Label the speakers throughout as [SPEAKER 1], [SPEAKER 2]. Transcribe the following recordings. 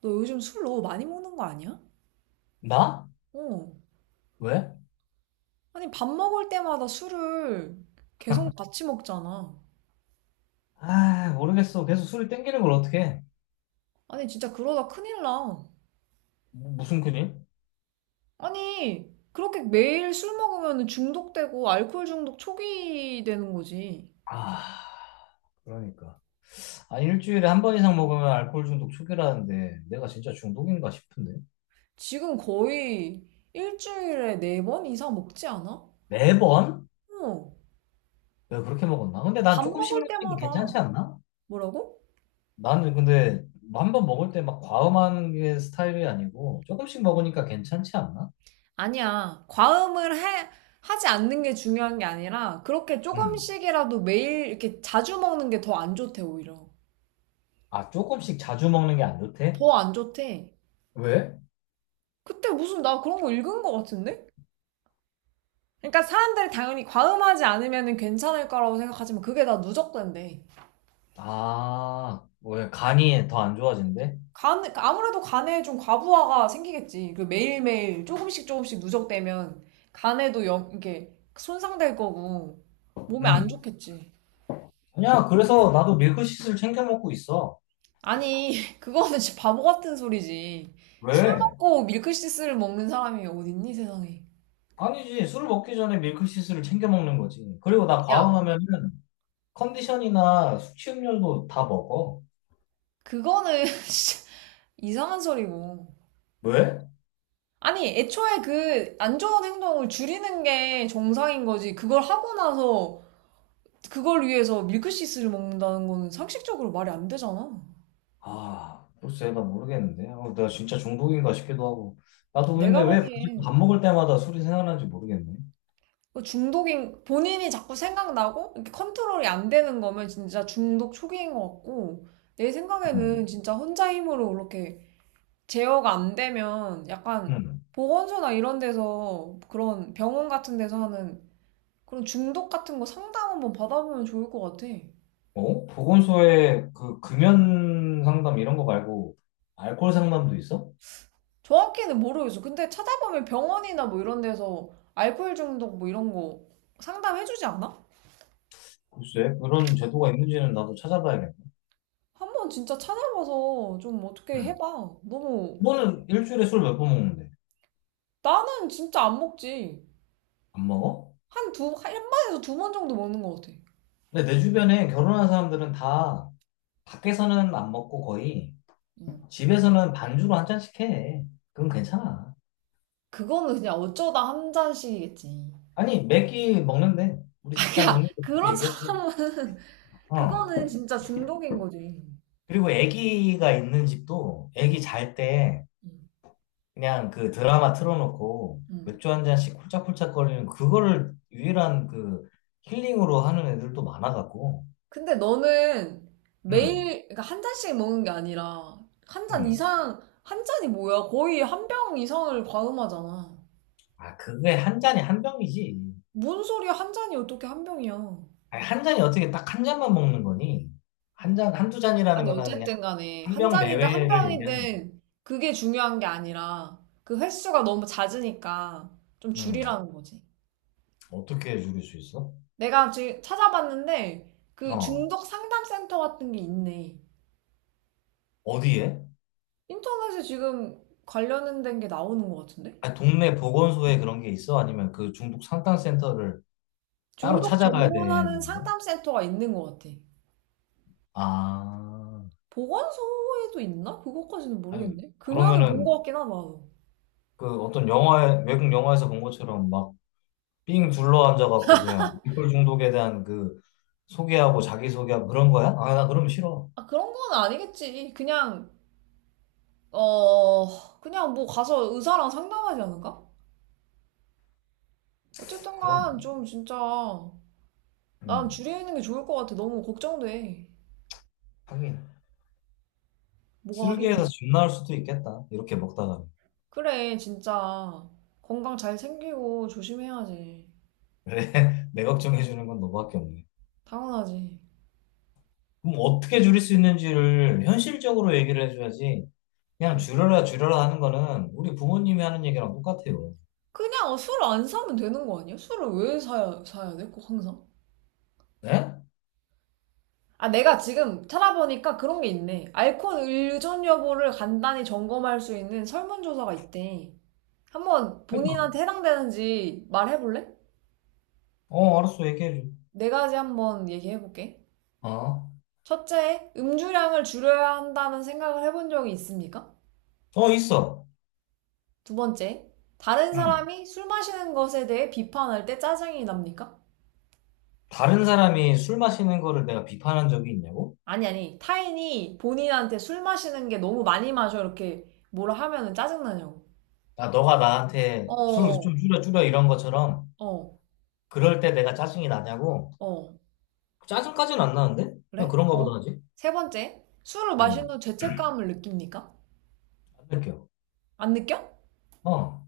[SPEAKER 1] 너 요즘 술 너무 많이 먹는 거 아니야?
[SPEAKER 2] 나?
[SPEAKER 1] 어.
[SPEAKER 2] 왜?
[SPEAKER 1] 아니, 밥 먹을 때마다 술을 계속 같이 먹잖아.
[SPEAKER 2] 아, 모르겠어. 계속 술이 땡기는 걸 어떻게.
[SPEAKER 1] 아니, 진짜 그러다 큰일 나.
[SPEAKER 2] 무슨 큰일?
[SPEAKER 1] 아니, 그렇게 매일 술 먹으면 중독되고 알코올 중독 초기 되는 거지.
[SPEAKER 2] 아, 그러니까. 아, 일주일에 한 번 이상 먹으면 알코올 중독 초기라는데 내가 진짜 중독인가 싶은데.
[SPEAKER 1] 지금 거의 일주일에 네 번 이상 먹지 않아?
[SPEAKER 2] 매번?
[SPEAKER 1] 어.
[SPEAKER 2] 왜 그렇게 먹었나? 근데 난
[SPEAKER 1] 밥
[SPEAKER 2] 조금씩
[SPEAKER 1] 먹을
[SPEAKER 2] 먹는 게 괜찮지
[SPEAKER 1] 때마다.
[SPEAKER 2] 않나?
[SPEAKER 1] 뭐라고?
[SPEAKER 2] 나는 근데 한 번 먹을 때 막 과음하는 게 스타일이 아니고 조금씩 먹으니까 괜찮지 않나?
[SPEAKER 1] 아니야. 과음을 해, 하지 않는 게 중요한 게 아니라 그렇게
[SPEAKER 2] 음.
[SPEAKER 1] 조금씩이라도 매일 이렇게 자주 먹는 게 더 안 좋대 오히려.
[SPEAKER 2] 아, 조금씩 자주 먹는 게 안 좋대?
[SPEAKER 1] 더 안 좋대.
[SPEAKER 2] 왜?
[SPEAKER 1] 그때 무슨 나 그런 거 읽은 거 같은데? 그러니까 사람들이 당연히 과음하지 않으면 괜찮을 거라고 생각하지만 그게 다 누적된대.
[SPEAKER 2] 아, 왜 간이 더 안 좋아진대?
[SPEAKER 1] 간, 아무래도 간에 좀 과부하가 생기겠지. 그 매일매일 조금씩 조금씩 누적되면 간에도 영, 이게 손상될 거고 몸에 안
[SPEAKER 2] 응.
[SPEAKER 1] 좋겠지.
[SPEAKER 2] 아니야, 그래서 나도 밀크시슬 챙겨 먹고 있어.
[SPEAKER 1] 아니, 그거는 진짜 바보 같은 소리지. 술
[SPEAKER 2] 왜?
[SPEAKER 1] 먹고 밀크시스를 먹는 사람이 어딨니 세상에.
[SPEAKER 2] 아니지, 술 먹기 전에 밀크시슬을 챙겨 먹는 거지. 그리고 나
[SPEAKER 1] 야,
[SPEAKER 2] 과음하면은 컨디션이나 숙취음료도 다 먹어.
[SPEAKER 1] 그거는 진짜 이상한 소리고.
[SPEAKER 2] 왜?
[SPEAKER 1] 아니, 애초에 그 안 좋은 행동을 줄이는 게 정상인 거지. 그걸 하고 나서 그걸 위해서 밀크시스를 먹는다는 거는 상식적으로 말이 안 되잖아.
[SPEAKER 2] 아, 글쎄, 나 모르겠는데. 어, 나 진짜 중독인가 싶기도 하고. 나도
[SPEAKER 1] 내가
[SPEAKER 2] 근데 왜
[SPEAKER 1] 보기엔
[SPEAKER 2] 밥 먹을 때마다 술이 생각나는지 모르겠네.
[SPEAKER 1] 그 중독인 본인이 자꾸 생각나고 이렇게 컨트롤이 안 되는 거면 진짜 중독 초기인 것 같고 내 생각에는
[SPEAKER 2] 음.
[SPEAKER 1] 진짜 혼자 힘으로 이렇게 제어가 안 되면 약간
[SPEAKER 2] 음.
[SPEAKER 1] 보건소나 이런 데서 그런 병원 같은 데서 하는 그런 중독 같은 거 상담 한번 받아보면 좋을 것 같아.
[SPEAKER 2] 어? 보건소에 그 금연 상담 이런 거 말고 알코올 상담도 있어?
[SPEAKER 1] 정확히는 모르겠어. 근데 찾아보면 병원이나 뭐 이런 데서 알코올 중독 뭐 이런 거 상담해주지 않아?
[SPEAKER 2] 글쎄. 그런 제도가 있는지는 나도 찾아봐야겠네.
[SPEAKER 1] 한번 진짜 찾아봐서 좀 어떻게
[SPEAKER 2] 음.
[SPEAKER 1] 해봐. 너무
[SPEAKER 2] 너는 일주일에 술 몇 번 먹는데?
[SPEAKER 1] 나는 진짜 안 먹지.
[SPEAKER 2] 안 먹어?
[SPEAKER 1] 한 두, 한 번에서 두 번 정도 먹는 것 같아.
[SPEAKER 2] 근데 내 주변에 결혼한 사람들은 다 밖에서는 안 먹고 거의
[SPEAKER 1] 어.
[SPEAKER 2] 집에서는 반주로 한 잔씩 해. 그건 괜찮아.
[SPEAKER 1] 그거는 그냥 어쩌다 한 잔씩이겠지.
[SPEAKER 2] 아니, 매끼 먹는데. 우리 직장
[SPEAKER 1] 야,
[SPEAKER 2] 동료도 그렇게
[SPEAKER 1] 그런
[SPEAKER 2] 얘기했어.
[SPEAKER 1] 사람은
[SPEAKER 2] 어.
[SPEAKER 1] 그거는 진짜 중독인 거지.
[SPEAKER 2] 그리고 애기가 있는 집도
[SPEAKER 1] 응,
[SPEAKER 2] 애기 잘 때
[SPEAKER 1] 응,
[SPEAKER 2] 그냥 그 드라마 틀어놓고
[SPEAKER 1] 응.
[SPEAKER 2] 맥주 한 잔씩 홀짝홀짝 거리는 그거를 유일한 그 힐링으로 하는 애들도 많아갖고.
[SPEAKER 1] 근데 너는
[SPEAKER 2] 음,
[SPEAKER 1] 매일, 그러니까 한 잔씩 먹는 게 아니라, 한 잔
[SPEAKER 2] 음.
[SPEAKER 1] 이상, 한 잔이 뭐야? 거의 한 병 이상을 과음하잖아.
[SPEAKER 2] 아, 그게 한 잔에 한 병이지.
[SPEAKER 1] 뭔 소리야? 한 잔이 어떻게 한 병이야?
[SPEAKER 2] 아니, 한 잔이 어떻게 딱 한 잔만 먹는 거니? 한 잔, 한 두 잔이라는
[SPEAKER 1] 아니,
[SPEAKER 2] 거는 그냥
[SPEAKER 1] 어쨌든 간에,
[SPEAKER 2] 한
[SPEAKER 1] 한
[SPEAKER 2] 병
[SPEAKER 1] 잔이든 한
[SPEAKER 2] 내외를 얘기하는 거지.
[SPEAKER 1] 병이든, 그게 중요한 게 아니라, 그 횟수가 너무 잦으니까, 좀
[SPEAKER 2] 음,
[SPEAKER 1] 줄이라는 거지.
[SPEAKER 2] 어떻게 줄일 수 있어?
[SPEAKER 1] 내가 지금 찾아봤는데, 그
[SPEAKER 2] 어,
[SPEAKER 1] 중독 상담 센터 같은 게 있네.
[SPEAKER 2] 어디에?
[SPEAKER 1] 인터넷에 지금 관련된 게 나오는 것 같은데?
[SPEAKER 2] 아니, 동네 보건소에 그런 게 있어? 아니면 그 중독 상담센터를 따로
[SPEAKER 1] 중독
[SPEAKER 2] 찾아가야 되는
[SPEAKER 1] 전문하는
[SPEAKER 2] 거야?
[SPEAKER 1] 상담센터가 있는 것 같아.
[SPEAKER 2] 아,
[SPEAKER 1] 보건소에도 있나? 그것까지는
[SPEAKER 2] 아니,
[SPEAKER 1] 모르겠네. 금연은 본 것
[SPEAKER 2] 그러면은
[SPEAKER 1] 같긴 하다. 나도.
[SPEAKER 2] 그 어떤 영화에, 외국 영화에서 본 것처럼 막 삥 둘러 앉아갖고 그냥 알코올 중독에 대한 그 소개하고 자기소개하고 그런 거야? 아, 나 그러면 싫어.
[SPEAKER 1] 아, 그런 건 아니겠지. 그냥, 그냥 뭐 가서 의사랑 상담하지 않을까? 어쨌든
[SPEAKER 2] 그런 거.
[SPEAKER 1] 간 좀 진짜 난
[SPEAKER 2] 음,
[SPEAKER 1] 줄이는 게 좋을 것 같아. 너무 걱정돼.
[SPEAKER 2] 하긴.
[SPEAKER 1] 뭐가 하겠냐.
[SPEAKER 2] 슬기에서 쥐 나올 수도 있겠다. 이렇게 먹다가.
[SPEAKER 1] 그래, 진짜. 건강 잘 챙기고 조심해야지.
[SPEAKER 2] 그래, 내 걱정해주는 건 너밖에 없네.
[SPEAKER 1] 당연하지.
[SPEAKER 2] 그럼 어떻게 줄일 수 있는지를 현실적으로 얘기를 해줘야지. 그냥
[SPEAKER 1] 응.
[SPEAKER 2] 줄여라, 줄여라 하는 거는 우리 부모님이 하는 얘기랑 똑같아요.
[SPEAKER 1] 그냥 술 안 사면 되는 거 아니야? 술을 왜 사야, 사야 돼? 꼭 항상?
[SPEAKER 2] 네?
[SPEAKER 1] 아, 내가 지금 찾아보니까 그런 게 있네. 알코올 의존 여부를 간단히 점검할 수 있는 설문조사가 있대. 한번 본인한테 해당되는지 말해볼래?
[SPEAKER 2] 어, 알았어, 얘기해줘.
[SPEAKER 1] 네 가지 한번 얘기해볼게.
[SPEAKER 2] 어?
[SPEAKER 1] 첫째, 음주량을 줄여야 한다는 생각을 해본 적이 있습니까?
[SPEAKER 2] 어, 있어.
[SPEAKER 1] 두 번째, 다른
[SPEAKER 2] 응.
[SPEAKER 1] 사람이 술 마시는 것에 대해 비판할 때 짜증이 납니까?
[SPEAKER 2] 다른 사람이 술 마시는 거를 내가 비판한 적이 있냐고?
[SPEAKER 1] 아니, 아니, 타인이 본인한테 술 마시는 게 너무 많이 마셔 이렇게 뭐라 하면은 짜증나냐고.
[SPEAKER 2] 야, 너가 나한테 술을 좀
[SPEAKER 1] 어,
[SPEAKER 2] 줄여, 줄여 이런 것처럼
[SPEAKER 1] 어,
[SPEAKER 2] 그럴 때 내가 짜증이 나냐고?
[SPEAKER 1] 어.
[SPEAKER 2] 짜증까지는 안 나는데? 그냥
[SPEAKER 1] 그래?
[SPEAKER 2] 그런가 보다
[SPEAKER 1] 어.
[SPEAKER 2] 하지.
[SPEAKER 1] 세 번째, 술을 마신
[SPEAKER 2] 응.
[SPEAKER 1] 후 죄책감을 느낍니까?
[SPEAKER 2] 안 느껴.
[SPEAKER 1] 안 느껴?
[SPEAKER 2] 어.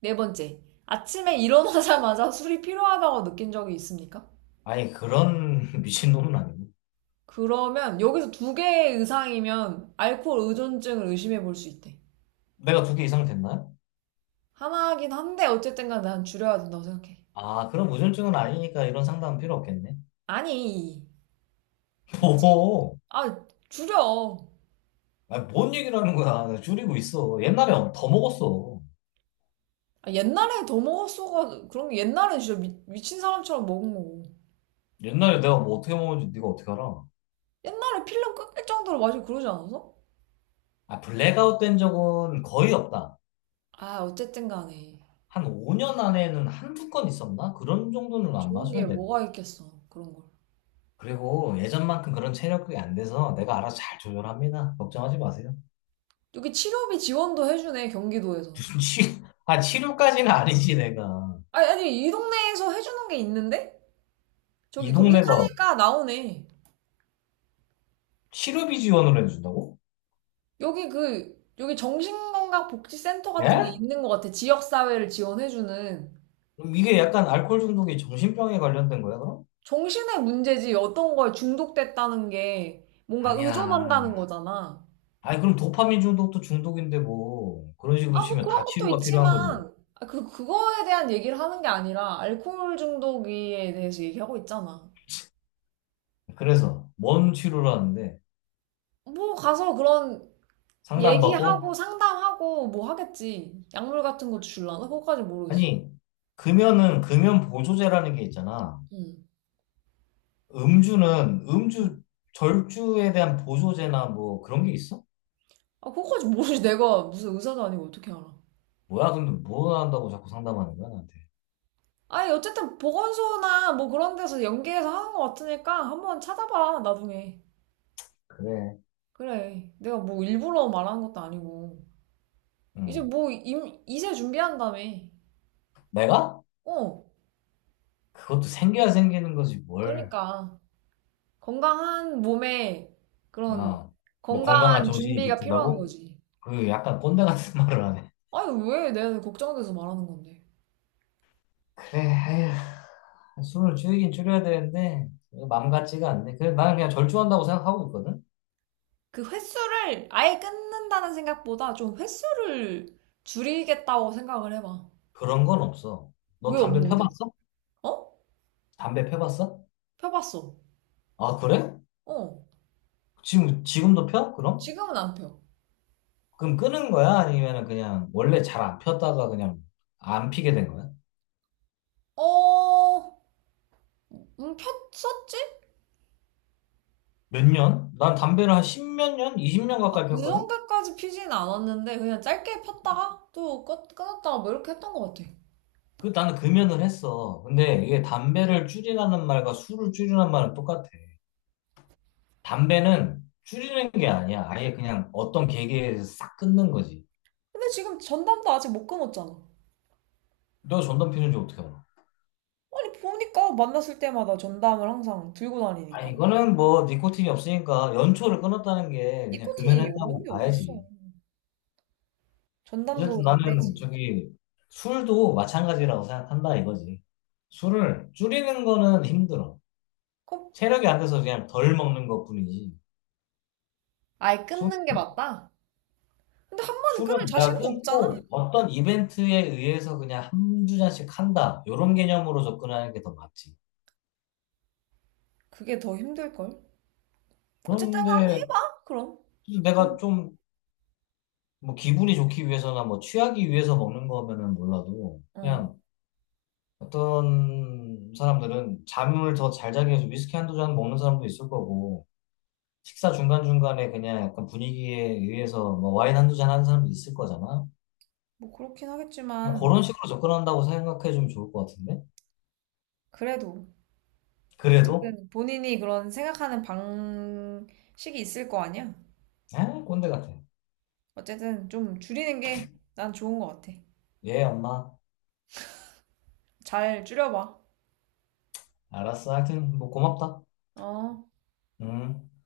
[SPEAKER 1] 네 번째, 아침에 일어나자마자 술이 필요하다고 느낀 적이 있습니까?
[SPEAKER 2] 아니, 그런 미친놈은 아니고.
[SPEAKER 1] 그러면 여기서 두 개의 이상이면 알코올 의존증을 의심해 볼 수 있대.
[SPEAKER 2] 내가 두 개 이상 됐나요?
[SPEAKER 1] 하나긴 한데 어쨌든 간에 난 줄여야 된다고 생각해.
[SPEAKER 2] 아, 그럼 우울증은 아니니까 이런 상담은 필요 없겠네.
[SPEAKER 1] 아니, 있지.
[SPEAKER 2] 뭐,
[SPEAKER 1] 아, 줄여.
[SPEAKER 2] 아니, 뭔 얘기를 하는 거야. 내가 줄이고 있어. 옛날에 더 먹었어.
[SPEAKER 1] 아, 옛날에 더 먹었어가 그런 게 옛날에 진짜 미친 사람처럼 먹은 거고.
[SPEAKER 2] 옛날에 내가 뭐 어떻게 먹었는지 네가 어떻게 알아?
[SPEAKER 1] 옛날에 필름 끊길 정도로 마시고 그러지 않았어?
[SPEAKER 2] 아, 블랙아웃 된 적은 거의 없다.
[SPEAKER 1] 아, 어쨌든 간에.
[SPEAKER 2] 한 5년 안에는 한두 건 있었나? 그런 정도는 안
[SPEAKER 1] 좋은 게
[SPEAKER 2] 마셔도 돼.
[SPEAKER 1] 뭐가 있겠어, 그런 걸.
[SPEAKER 2] 그리고 예전만큼 그런 체력이 안 돼서 내가 알아서 잘 조절합니다. 걱정하지 마세요.
[SPEAKER 1] 여기 치료비 지원도 해주네, 경기도에서.
[SPEAKER 2] 무슨 치, 아, 치료까지는 아니지, 내가.
[SPEAKER 1] 아니, 아니, 이 동네에서 해주는 게 있는데?
[SPEAKER 2] 이
[SPEAKER 1] 저기
[SPEAKER 2] 동네가
[SPEAKER 1] 검색하니까 나오네.
[SPEAKER 2] 치료비 지원을 해준다고?
[SPEAKER 1] 여기 그, 여기 정신건강복지센터 같은 게
[SPEAKER 2] 예?
[SPEAKER 1] 있는 것 같아. 지역사회를 지원해주는.
[SPEAKER 2] 그럼 이게 약간 알코올 중독이 정신병에 관련된 거야, 그럼?
[SPEAKER 1] 정신의 문제지, 어떤 거에 중독됐다는 게 뭔가 의존한다는
[SPEAKER 2] 아니야.
[SPEAKER 1] 거잖아.
[SPEAKER 2] 아니, 그럼 도파민 중독도 중독인데 뭐 그런 식으로
[SPEAKER 1] 아, 뭐
[SPEAKER 2] 치면 다
[SPEAKER 1] 그런 것도
[SPEAKER 2] 치료가 필요한 거지.
[SPEAKER 1] 있지만, 아, 그, 그거에 대한 얘기를 하는 게 아니라, 알코올 중독에 대해서 얘기하고 있잖아.
[SPEAKER 2] 그래서 뭔 치료를 하는데
[SPEAKER 1] 뭐 가서 그런
[SPEAKER 2] 상담받고?
[SPEAKER 1] 얘기하고 상담하고 뭐 하겠지. 약물 같은 것도 줄라나? 그거까지 모르겠어.
[SPEAKER 2] 아니, 금연은 금연 보조제라는 게 있잖아.
[SPEAKER 1] 응.
[SPEAKER 2] 음주는 음주 절주에 대한 보조제나 뭐 그런 게 있어?
[SPEAKER 1] 아, 그거까지 모르지. 내가 무슨 의사도 아니고 어떻게 알아.
[SPEAKER 2] 뭐야, 근데 뭐 한다고 자꾸 상담하는 거야, 나한테.
[SPEAKER 1] 아니, 어쨌든 보건소나 뭐 그런 데서 연계해서 하는 것 같으니까 한번 찾아봐, 나중에.
[SPEAKER 2] 그래.
[SPEAKER 1] 그래. 내가 뭐 일부러 말하는 것도 아니고. 이제
[SPEAKER 2] 응.
[SPEAKER 1] 뭐 이세 준비한다며.
[SPEAKER 2] 내가?
[SPEAKER 1] 어.
[SPEAKER 2] 그것도 생겨야 생기는 거지, 뭘.
[SPEAKER 1] 그러니까. 건강한 몸에 그런
[SPEAKER 2] 어, 뭐 건강한
[SPEAKER 1] 건강한
[SPEAKER 2] 정신이
[SPEAKER 1] 준비가 필요한
[SPEAKER 2] 깃든다고?
[SPEAKER 1] 거지.
[SPEAKER 2] 그 약간 꼰대 같은 말을 하네.
[SPEAKER 1] 아니, 왜 내가 걱정돼서 말하는 건데.
[SPEAKER 2] 그래, 에휴, 술을 줄이긴 줄여야 되는데 맘 같지가 않네. 그래, 나는 그냥 절주한다고 생각하고 있거든.
[SPEAKER 1] 그 횟수를 아예 끊는다는 생각보다 좀 횟수를 줄이겠다고 생각을 해봐.
[SPEAKER 2] 그런 건 없어. 너
[SPEAKER 1] 왜
[SPEAKER 2] 담배
[SPEAKER 1] 없는데?
[SPEAKER 2] 펴봤어?
[SPEAKER 1] 어?
[SPEAKER 2] 담배 펴봤어?
[SPEAKER 1] 펴봤어.
[SPEAKER 2] 아, 그래?
[SPEAKER 1] 어.
[SPEAKER 2] 지금도 펴? 그럼?
[SPEAKER 1] 지금은 안 펴.
[SPEAKER 2] 그럼 끊은 거야? 아니면 그냥 원래 잘 안 폈다가 그냥 안 피게 된 거야?
[SPEAKER 1] 어, 폈었지?
[SPEAKER 2] 몇 년? 난 담배를 한 십몇 년, 20년
[SPEAKER 1] 아,
[SPEAKER 2] 가까이
[SPEAKER 1] 그
[SPEAKER 2] 폈거든.
[SPEAKER 1] 정도까지 피진 않았는데, 그냥 짧게 폈다가 또 끊었다가 뭐 이렇게 했던 것 같아.
[SPEAKER 2] 그 나는 금연을 했어. 근데 이게 담배를 줄이라는 말과 술을 줄이라는 말은 똑같아. 담배는 줄이는 게 아니야. 아예 그냥 어떤 계기에서 싹 끊는 거지.
[SPEAKER 1] 근데 지금 전담도 아직 못 끊었잖아.
[SPEAKER 2] 너 전담 피우는지 어떻게 알아?
[SPEAKER 1] 아니, 보니까 만났을 때마다 전담을 항상 들고
[SPEAKER 2] 아,
[SPEAKER 1] 다니니까.
[SPEAKER 2] 이거는 뭐 니코틴이 없으니까 연초를 끊었다는 게 그냥
[SPEAKER 1] 니코틴이 없는
[SPEAKER 2] 금연했다고
[SPEAKER 1] 게 어딨어.
[SPEAKER 2] 봐야지.
[SPEAKER 1] 전담도
[SPEAKER 2] 어쨌든
[SPEAKER 1] 담배지.
[SPEAKER 2] 나는 저기 술도 마찬가지라고 생각한다 이거지. 술을 줄이는 거는 힘들어.
[SPEAKER 1] 그럼
[SPEAKER 2] 체력이 안 돼서 그냥 덜 먹는 것뿐이지.
[SPEAKER 1] 아예 끊는 게 맞다? 근데 한 번에 끊을
[SPEAKER 2] 술은 내가
[SPEAKER 1] 자신도 없잖아.
[SPEAKER 2] 끊고 어떤 이벤트에 의해서 그냥 한두 잔씩 한다. 이런 개념으로 접근하는 게 더 맞지.
[SPEAKER 1] 그게 더 힘들걸? 어쨌든 한번
[SPEAKER 2] 그런데
[SPEAKER 1] 해봐, 그럼.
[SPEAKER 2] 내가
[SPEAKER 1] 음.
[SPEAKER 2] 좀 뭐 기분이 좋기 위해서나 뭐 취하기 위해서 먹는 거면은 몰라도
[SPEAKER 1] 어,
[SPEAKER 2] 그냥 어떤 사람들은 잠을 더 잘 자기 위해서 위스키 한두 잔 먹는 사람도 있을 거고 식사 중간중간에 그냥 약간 분위기에 의해서 뭐 와인 한두 잔 하는 사람도 있을 거잖아.
[SPEAKER 1] 뭐 그렇긴
[SPEAKER 2] 그냥
[SPEAKER 1] 하겠지만,
[SPEAKER 2] 그런 식으로 접근한다고 생각해 주면 좋을 것 같은데?
[SPEAKER 1] 그래도.
[SPEAKER 2] 그래도?
[SPEAKER 1] 어쨌든 본인이 그런 생각하는 방식이 있을 거 아니야?
[SPEAKER 2] 에 꼰대 같아.
[SPEAKER 1] 어쨌든 좀 줄이는 게 난 좋은 것 같아.
[SPEAKER 2] 예, 엄마.
[SPEAKER 1] 잘 줄여봐.
[SPEAKER 2] 알았어. 하여튼 뭐 고맙다.
[SPEAKER 1] 어.
[SPEAKER 2] 음.